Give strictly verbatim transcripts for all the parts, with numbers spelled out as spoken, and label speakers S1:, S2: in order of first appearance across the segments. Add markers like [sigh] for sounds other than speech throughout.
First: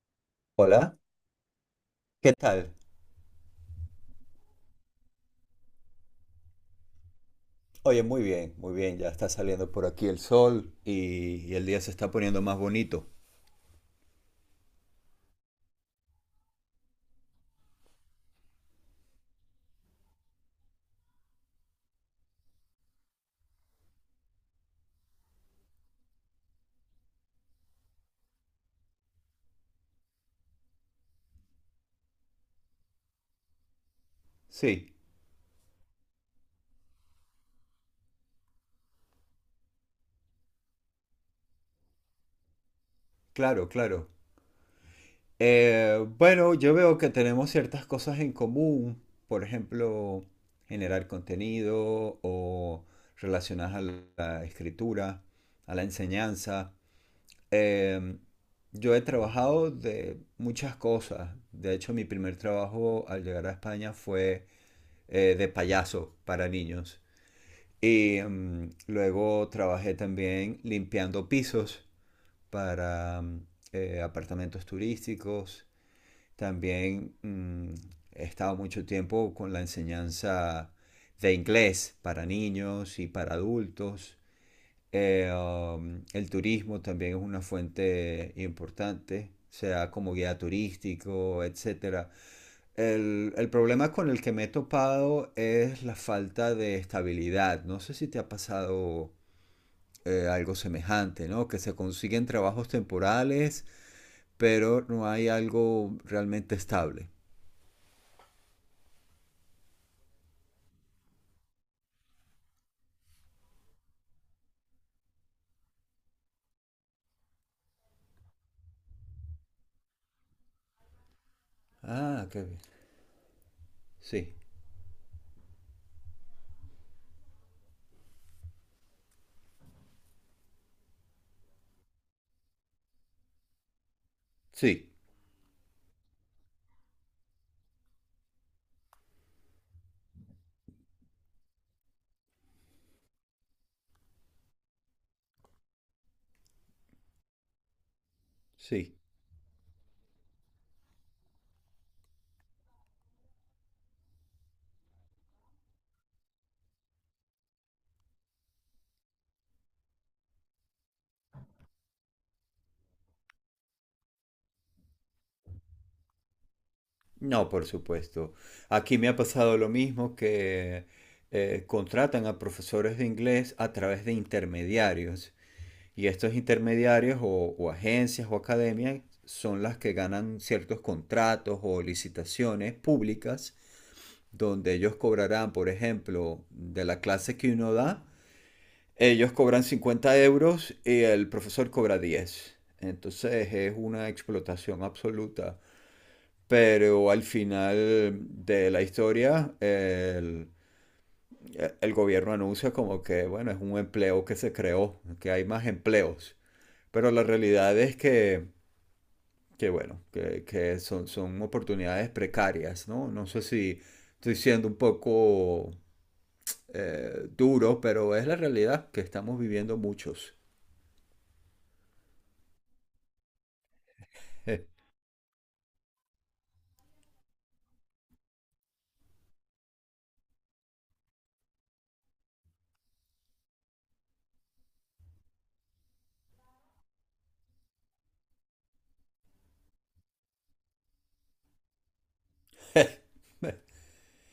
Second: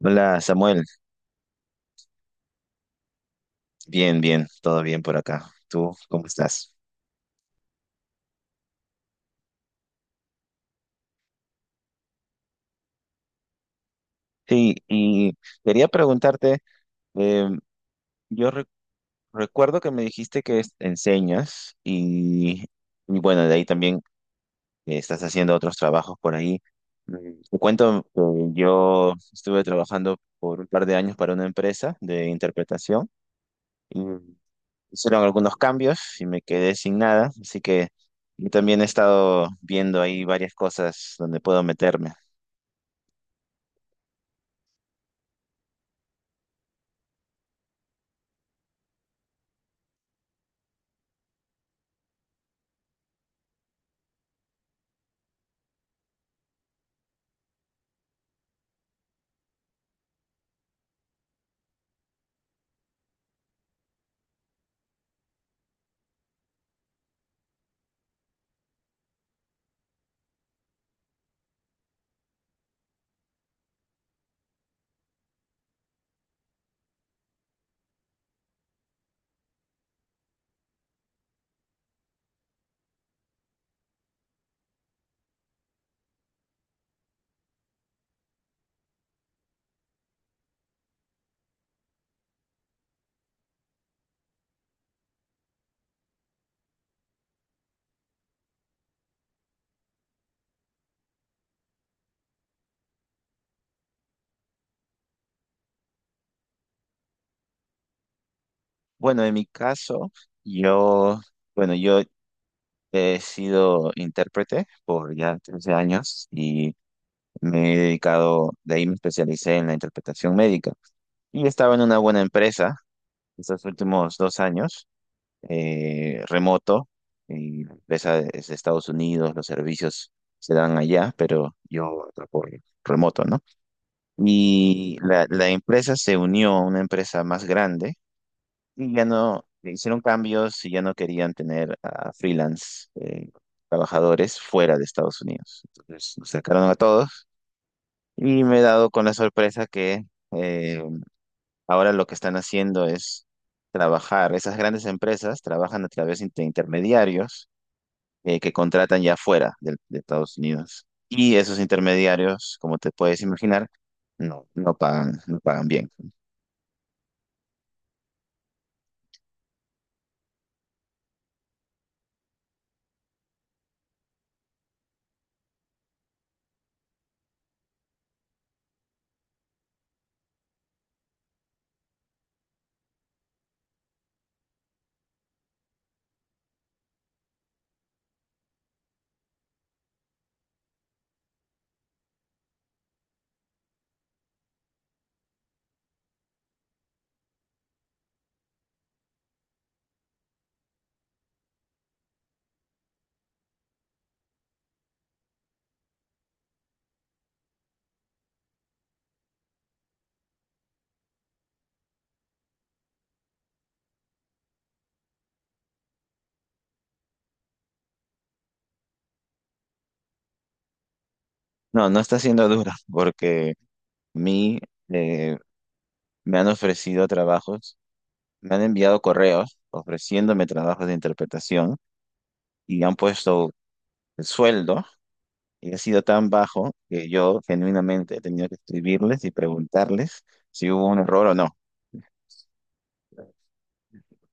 S1: Hola Samuel,
S2: Hola, ¿qué tal?
S1: bien, bien, todo bien por acá. ¿Tú cómo estás?
S2: Oye, muy bien, muy bien, ya está saliendo por aquí el sol y, y el día se está poniendo más bonito.
S1: Sí, y quería preguntarte, eh, yo re- recuerdo que me dijiste que es- enseñas y, y bueno, de ahí también eh, estás haciendo otros trabajos por ahí. Mm, Te cuento que yo estuve trabajando por un par de años para una empresa de interpretación y
S2: Sí,
S1: hicieron algunos cambios y me quedé sin nada, así que yo también he estado viendo ahí varias cosas donde puedo meterme.
S2: claro, claro. Eh, bueno, yo veo que tenemos ciertas cosas en común, por ejemplo, generar contenido o relacionadas a la la escritura, a la enseñanza. Em, yo he trabajado de muchas cosas. De hecho, mi primer trabajo al llegar a España fue eh, de payaso para niños. Y mm, luego trabajé también limpiando pisos para mm, eh, apartamentos turísticos. También mm, he estado mucho tiempo con la enseñanza de inglés para niños y para adultos. Eh, um, el turismo también es una fuente importante, sea como guía turístico, etcétera. El, el problema con el que me he topado es la falta de estabilidad. No sé si te ha pasado eh, algo semejante, ¿no? Que se consiguen trabajos temporales, pero no hay algo realmente estable.
S1: Bueno, en mi caso, yo, bueno, yo he sido intérprete por ya trece años y me he dedicado, de ahí me especialicé en la interpretación médica. Y estaba en una buena
S2: Ah, qué bien.
S1: empresa estos últimos
S2: Sí,
S1: dos años, eh, remoto, y la empresa es de Estados Unidos, los servicios se dan allá, pero yo trabajo remoto, ¿no?
S2: sí,
S1: Y la, la empresa se unió a una empresa más grande. Y ya no, le hicieron cambios y ya no querían tener a freelance, eh, trabajadores fuera de Estados Unidos. Entonces nos sacaron a todos y me he dado
S2: sí.
S1: con la sorpresa que eh, ahora lo que están haciendo es trabajar. Esas grandes empresas trabajan a través de intermediarios, eh, que contratan ya fuera del- de Estados Unidos. Y esos intermediarios, como te puedes imaginar, no, no pagan, no pagan bien.
S2: No, por supuesto. Aquí me ha pasado lo mismo que eh, contratan a profesores de inglés a través de intermediarios. Y estos intermediarios o, o agencias o academias son las que ganan ciertos contratos o licitaciones públicas donde ellos cobrarán, por ejemplo, de la clase que uno da, ellos cobran cincuenta euros y el profesor cobra diez. Entonces es una explotación absoluta. Pero al final de la historia, el, el gobierno anuncia como que, bueno, es un empleo que se creó, que hay más empleos. Pero la realidad es que, que bueno, que, que son, son oportunidades precarias, ¿no? No sé si estoy siendo un poco eh, duro, pero es la realidad que estamos viviendo muchos.
S1: No, no está siendo duro porque mi...
S2: [laughs]
S1: eh, me han ofrecido trabajos, me han enviado correos ofreciéndome trabajos de interpretación y han puesto el sueldo y ha sido tan bajo que yo genuinamente he tenido que escribirles y preguntarles si hubo un error o no.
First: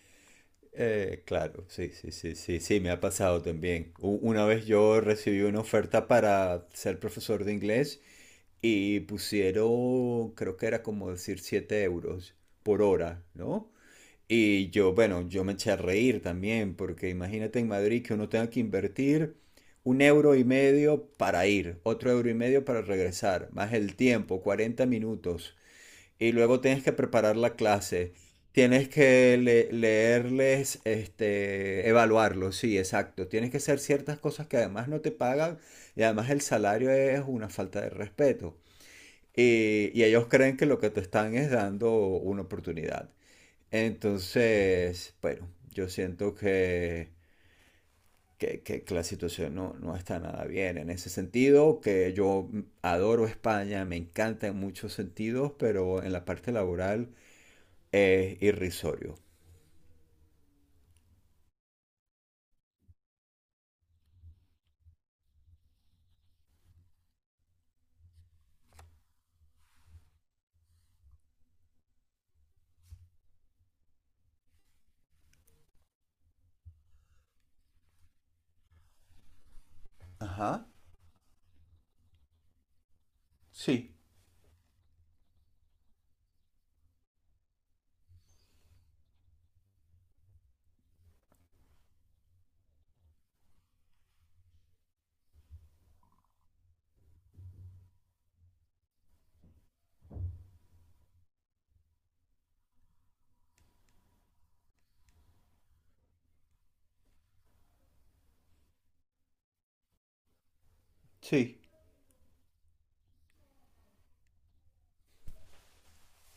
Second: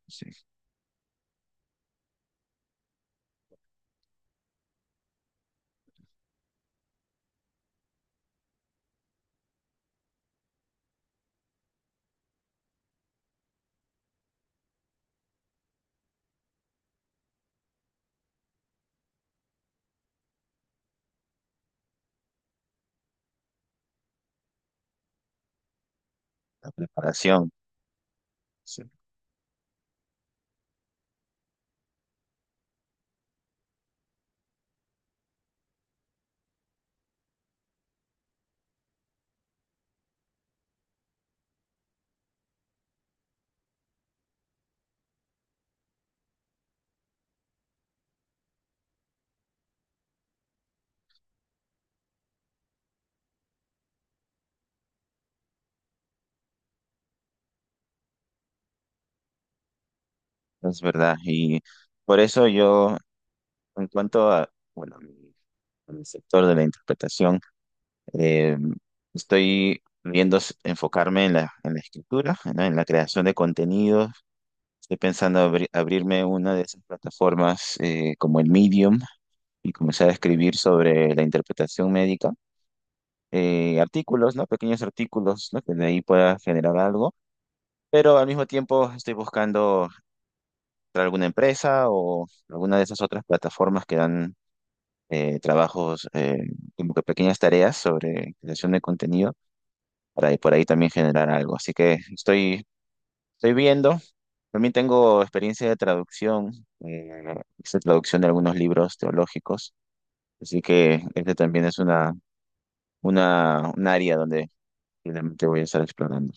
S1: Sí,
S2: Eh, claro, sí, sí, sí, sí, sí, me ha pasado también. U- Una vez yo recibí una oferta para ser profesor de inglés y pusieron, creo que era como decir siete euros por hora, ¿no? Y yo, bueno, yo me eché a reír también, porque imagínate en Madrid que uno tenga que invertir un euro y medio para ir, otro euro y medio para regresar, más el tiempo, cuarenta minutos. Y luego
S1: la
S2: tienes que preparar
S1: preparación,
S2: la clase.
S1: sí,
S2: Tienes que le- leerles, este, evaluarlos, sí, exacto. Tienes que hacer ciertas cosas que además no te pagan y además el salario es una falta de respeto. Y, y ellos creen que lo que te están es dando una oportunidad. Entonces, bueno, yo siento que, que, que- que la situación no, no está nada bien en ese sentido, que yo adoro España, me encanta en muchos sentidos, pero en la parte laboral es irrisorio.
S1: es verdad. Y por eso yo, en cuanto a, bueno, mi, a mi sector de la interpretación, eh, estoy viendo s- enfocarme en la, en la escritura, ¿no? En la creación de contenidos. Estoy pensando abri- abrirme una de esas plataformas, eh, como el Medium, y comenzar a escribir
S2: Ajá.
S1: sobre la interpretación médica, eh,
S2: Sí,
S1: artículos, ¿no? Pequeños artículos, ¿no? Que de ahí pueda generar algo, pero al mismo tiempo estoy buscando entrar a alguna empresa o alguna de esas otras plataformas que dan, eh, trabajos, eh, como que pequeñas tareas sobre creación de contenido para por ahí también generar algo. Así que estoy, estoy viendo. También tengo experiencia de traducción, eh, hice traducción de algunos libros teológicos, así que este
S2: sí.
S1: también es una, una, un área donde finalmente voy a estar explorando.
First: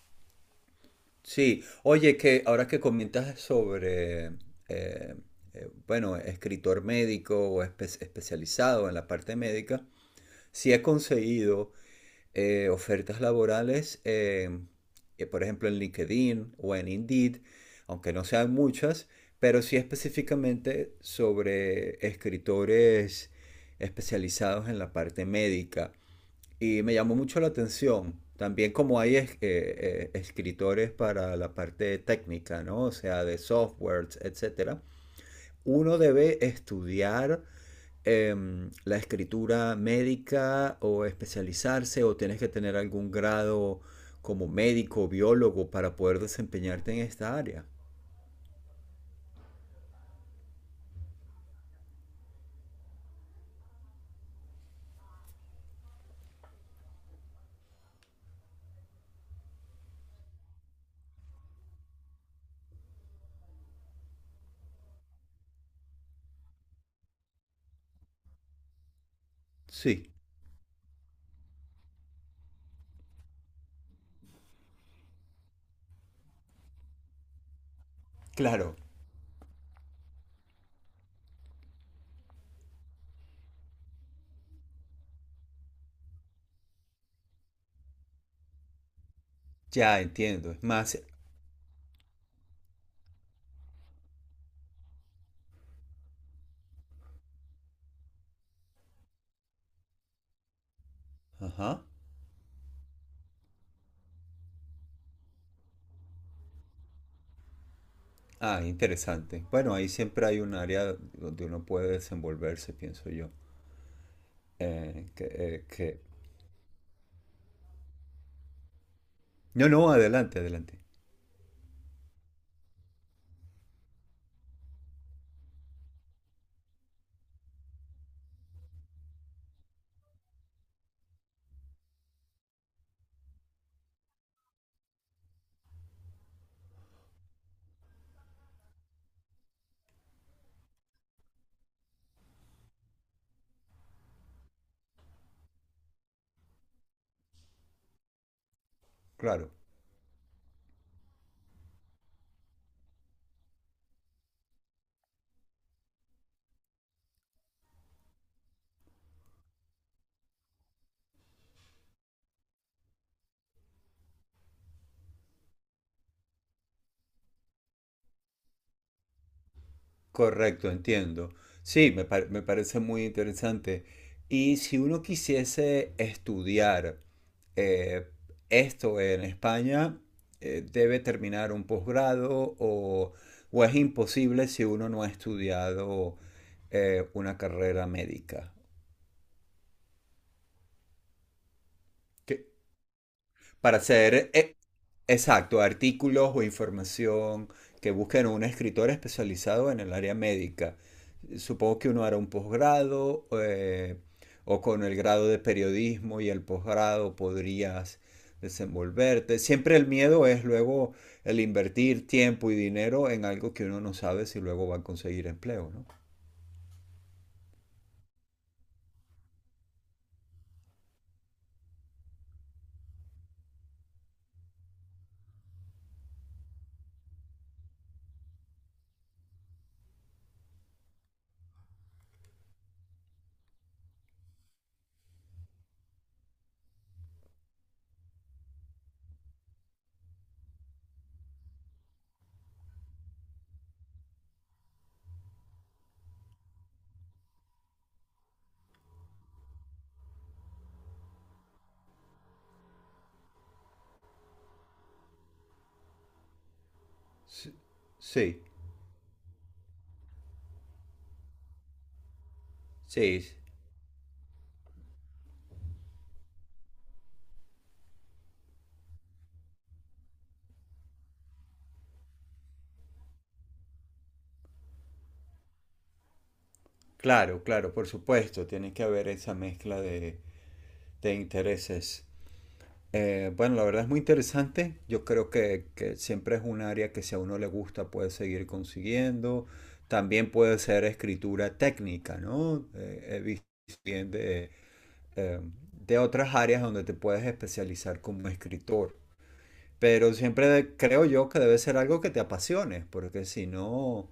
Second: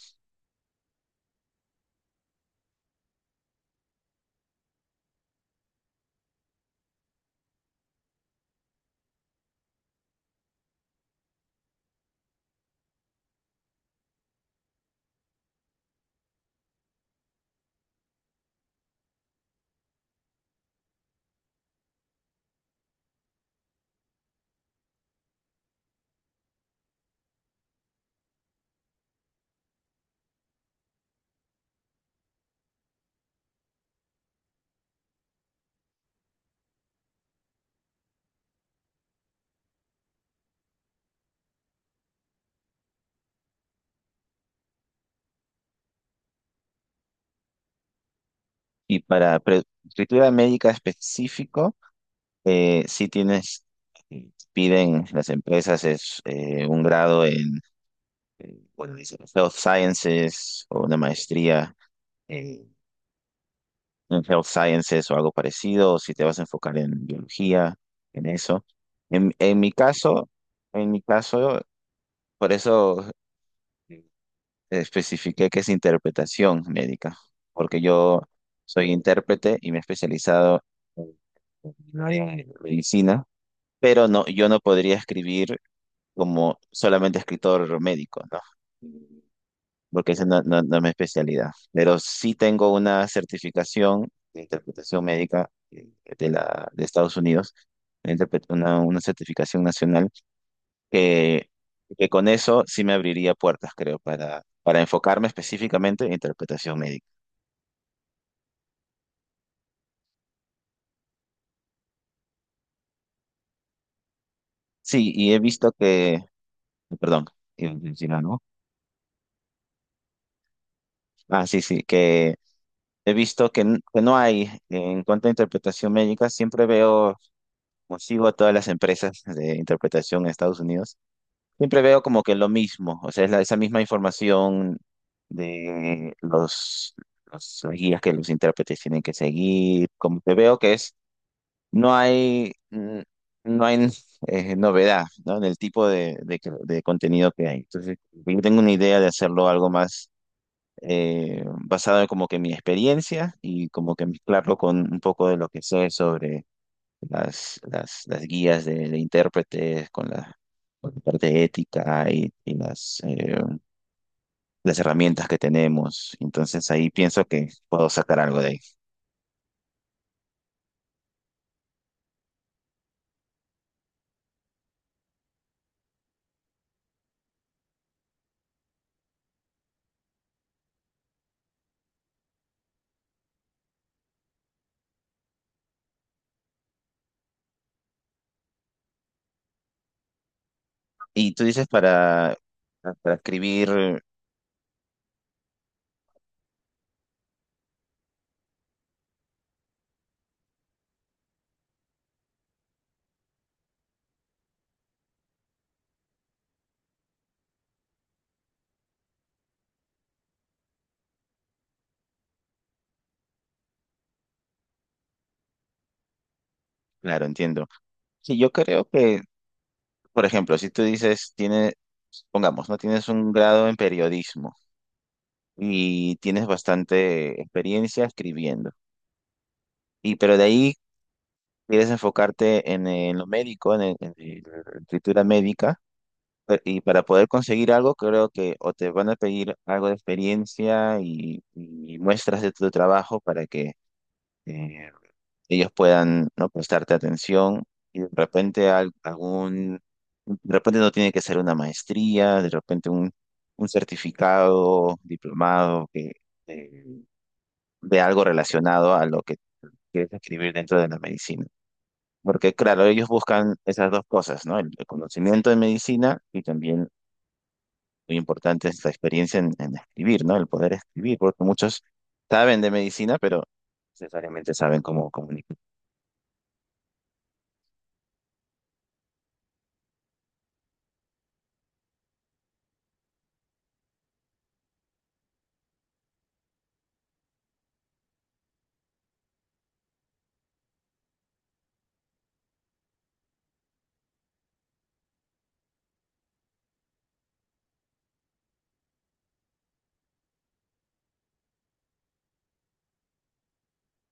S2: Sí, oye, que ahora que comentas sobre, eh, eh, bueno, escritor médico o espe- especializado en la parte médica, sí he conseguido eh, ofertas laborales, eh, eh, por ejemplo, en LinkedIn o en Indeed, aunque no sean muchas, pero sí específicamente sobre escritores especializados en la parte médica. Y me llamó mucho la atención. También como hay es- eh, eh, escritores para la parte técnica, ¿no? O sea, de softwares, etcétera. Uno debe estudiar em, la escritura médica o especializarse o tienes que tener algún grado como médico o biólogo para poder desempeñarte en esta área.
S1: Y para pre- escritura médica específico, eh, sí tienes, eh, piden las empresas es, eh, un grado en, eh, bueno, dice Health Sciences o una maestría, eh, en Health Sciences o algo parecido, o si te vas a enfocar en biología, en eso. En, en mi
S2: Sí,
S1: caso, en mi caso, por eso eh, especifiqué que es interpretación médica, porque yo
S2: claro,
S1: soy intérprete y me he especializado en en el área de medicina, pero no, yo no podría escribir como solamente escritor médico, ¿no?
S2: ya
S1: Porque esa no,
S2: entiendo.
S1: no,
S2: Es
S1: no es mi
S2: más,
S1: especialidad. Pero sí tengo una certificación de interpretación médica, eh, de la, de Estados Unidos, una, interpre- una una certificación nacional, que,
S2: ajá.
S1: que con eso sí me abriría puertas, creo, para, para enfocarme específicamente en interpretación médica.
S2: Ah, interesante. Bueno, ahí siempre hay un área donde uno puede desenvolverse, pienso yo. Eh,
S1: Sí,
S2: que,
S1: y he
S2: eh,
S1: visto
S2: que-
S1: que, perdón, iba a decir algo.
S2: No, no, adelante, adelante.
S1: Ah, sí, sí, que he visto que, n- que no hay, en cuanto a interpretación médica, siempre veo, consigo a todas las empresas de interpretación en Estados Unidos. Siempre veo como que lo mismo, o sea, es la- esa misma información de los, los las guías que los intérpretes tienen que seguir, como que veo que es, no hay, mm, no hay [laughs] eh, novedad, ¿no? En el tipo de, de, que- de contenido que hay. Entonces, yo tengo una idea de hacerlo
S2: Claro,
S1: algo más, eh, basado en como que mi experiencia y como que mezclarlo con un poco de lo que sé sobre las, las, las guías de, de intérpretes, con la, con la parte ética y, y las, eh, las herramientas que tenemos. Entonces ahí pienso que puedo sacar algo de ahí.
S2: correcto, entiendo. Sí, me, par- me parece muy interesante. Y si uno quisiese estudiar eh, esto en España, eh, ¿debe terminar un posgrado o, o es imposible si uno no ha estudiado eh, una carrera médica?
S1: Y tú dices para,
S2: ¿Qué,
S1: para
S2: para
S1: escribir,
S2: hacer, eh, exacto, artículos o información que busquen un escritor especializado en el área médica. Supongo que uno hará un posgrado eh, o con el grado de periodismo y el posgrado podrías desenvolverte. Siempre el miedo es luego el invertir tiempo y dinero en algo que uno no sabe si luego va a conseguir empleo, ¿no?
S1: claro, entiendo. Sí, yo creo que, por ejemplo, si tú dices, tiene, pongamos, ¿no? Tienes un grado en periodismo y tienes bastante experiencia escribiendo. Y pero de ahí quieres enfocarte en, eh, en lo médico, en, el- en el- en la escritura médica, eh, y para poder conseguir algo, creo que o te van a pedir algo de experiencia y, y muestras de tu trabajo para que eh, ellos puedan, ¿no?, prestarte atención. Y de repente al- algún, de repente no tiene que ser una maestría, de repente un, un certificado, diplomado que, eh,
S2: Sí,
S1: de algo
S2: sí,
S1: relacionado a lo que quieres escribir dentro de la medicina. Porque claro, ellos
S2: sí,
S1: buscan esas dos cosas, ¿no? El, el conocimiento de medicina y también muy importante esta experiencia en, en escribir, ¿no? El poder escribir, porque muchos saben de medicina, pero no necesariamente saben cómo comunicar.
S2: claro, claro, por supuesto, tiene que haber esa mezcla de, de intereses. Eh, bueno, la verdad es muy interesante. Yo creo que, que siempre es un área que si a uno le gusta puede seguir consiguiendo. También puede ser escritura técnica, ¿no? Eh, he visto bien de, eh, de otras áreas donde te puedes especializar como escritor. Pero siempre de- creo yo que debe ser algo que te apasione, porque si no,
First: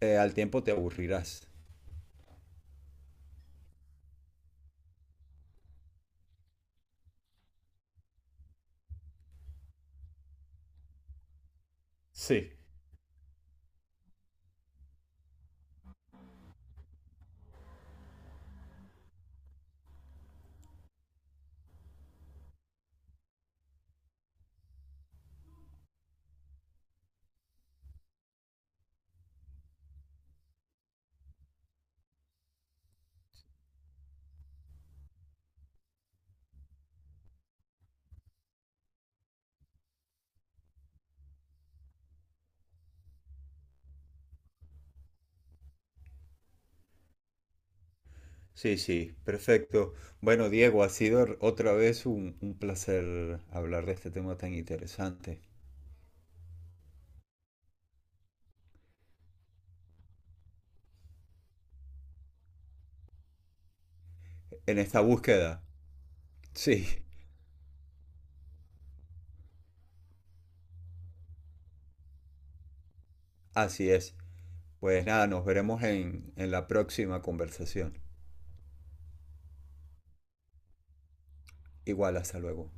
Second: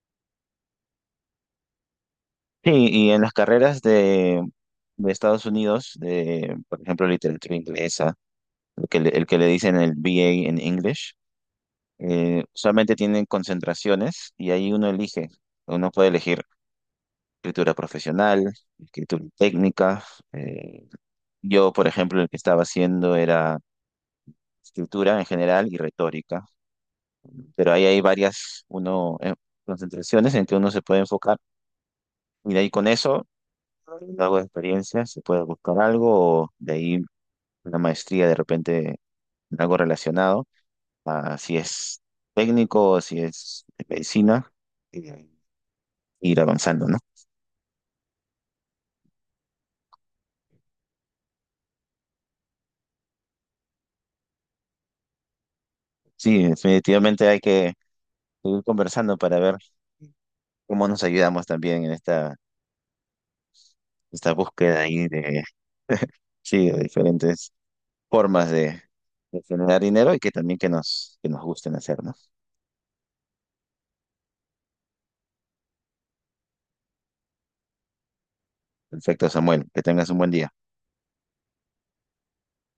S2: eh, al tiempo te aburrirás.
S1: Sí, y en las carreras de, de Estados Unidos, de, por ejemplo, literatura inglesa, el que le, el que le dicen el B A en English, eh,
S2: Sí,
S1: solamente tienen concentraciones y ahí uno elige, uno puede elegir escritura profesional, escritura técnica, eh, yo, por ejemplo, el que estaba haciendo era escritura en general y retórica. Pero ahí hay varias uno, eh, concentraciones en que uno se puede enfocar y de ahí con eso, algo de experiencia, se puede buscar algo o de ahí una maestría de repente en algo relacionado, a si es técnico o si es de medicina, y de ahí ir avanzando, ¿no?
S2: sí, sí, perfecto. Bueno, Diego, ha sido r- otra vez un, un placer hablar de este tema tan interesante.
S1: Sí, definitivamente hay que seguir conversando para ver cómo nos ayudamos también en esta, esta
S2: En
S1: búsqueda
S2: esta
S1: ahí de,
S2: búsqueda. [laughs]
S1: sí, de
S2: Sí,
S1: diferentes formas de, de generar dinero y que también que nos, que nos gusten hacer, ¿no?
S2: así es. Pues nada, nos veremos en, en la próxima conversación.
S1: Perfecto, Samuel. Que tengas un buen día.
S2: Igual, hasta luego.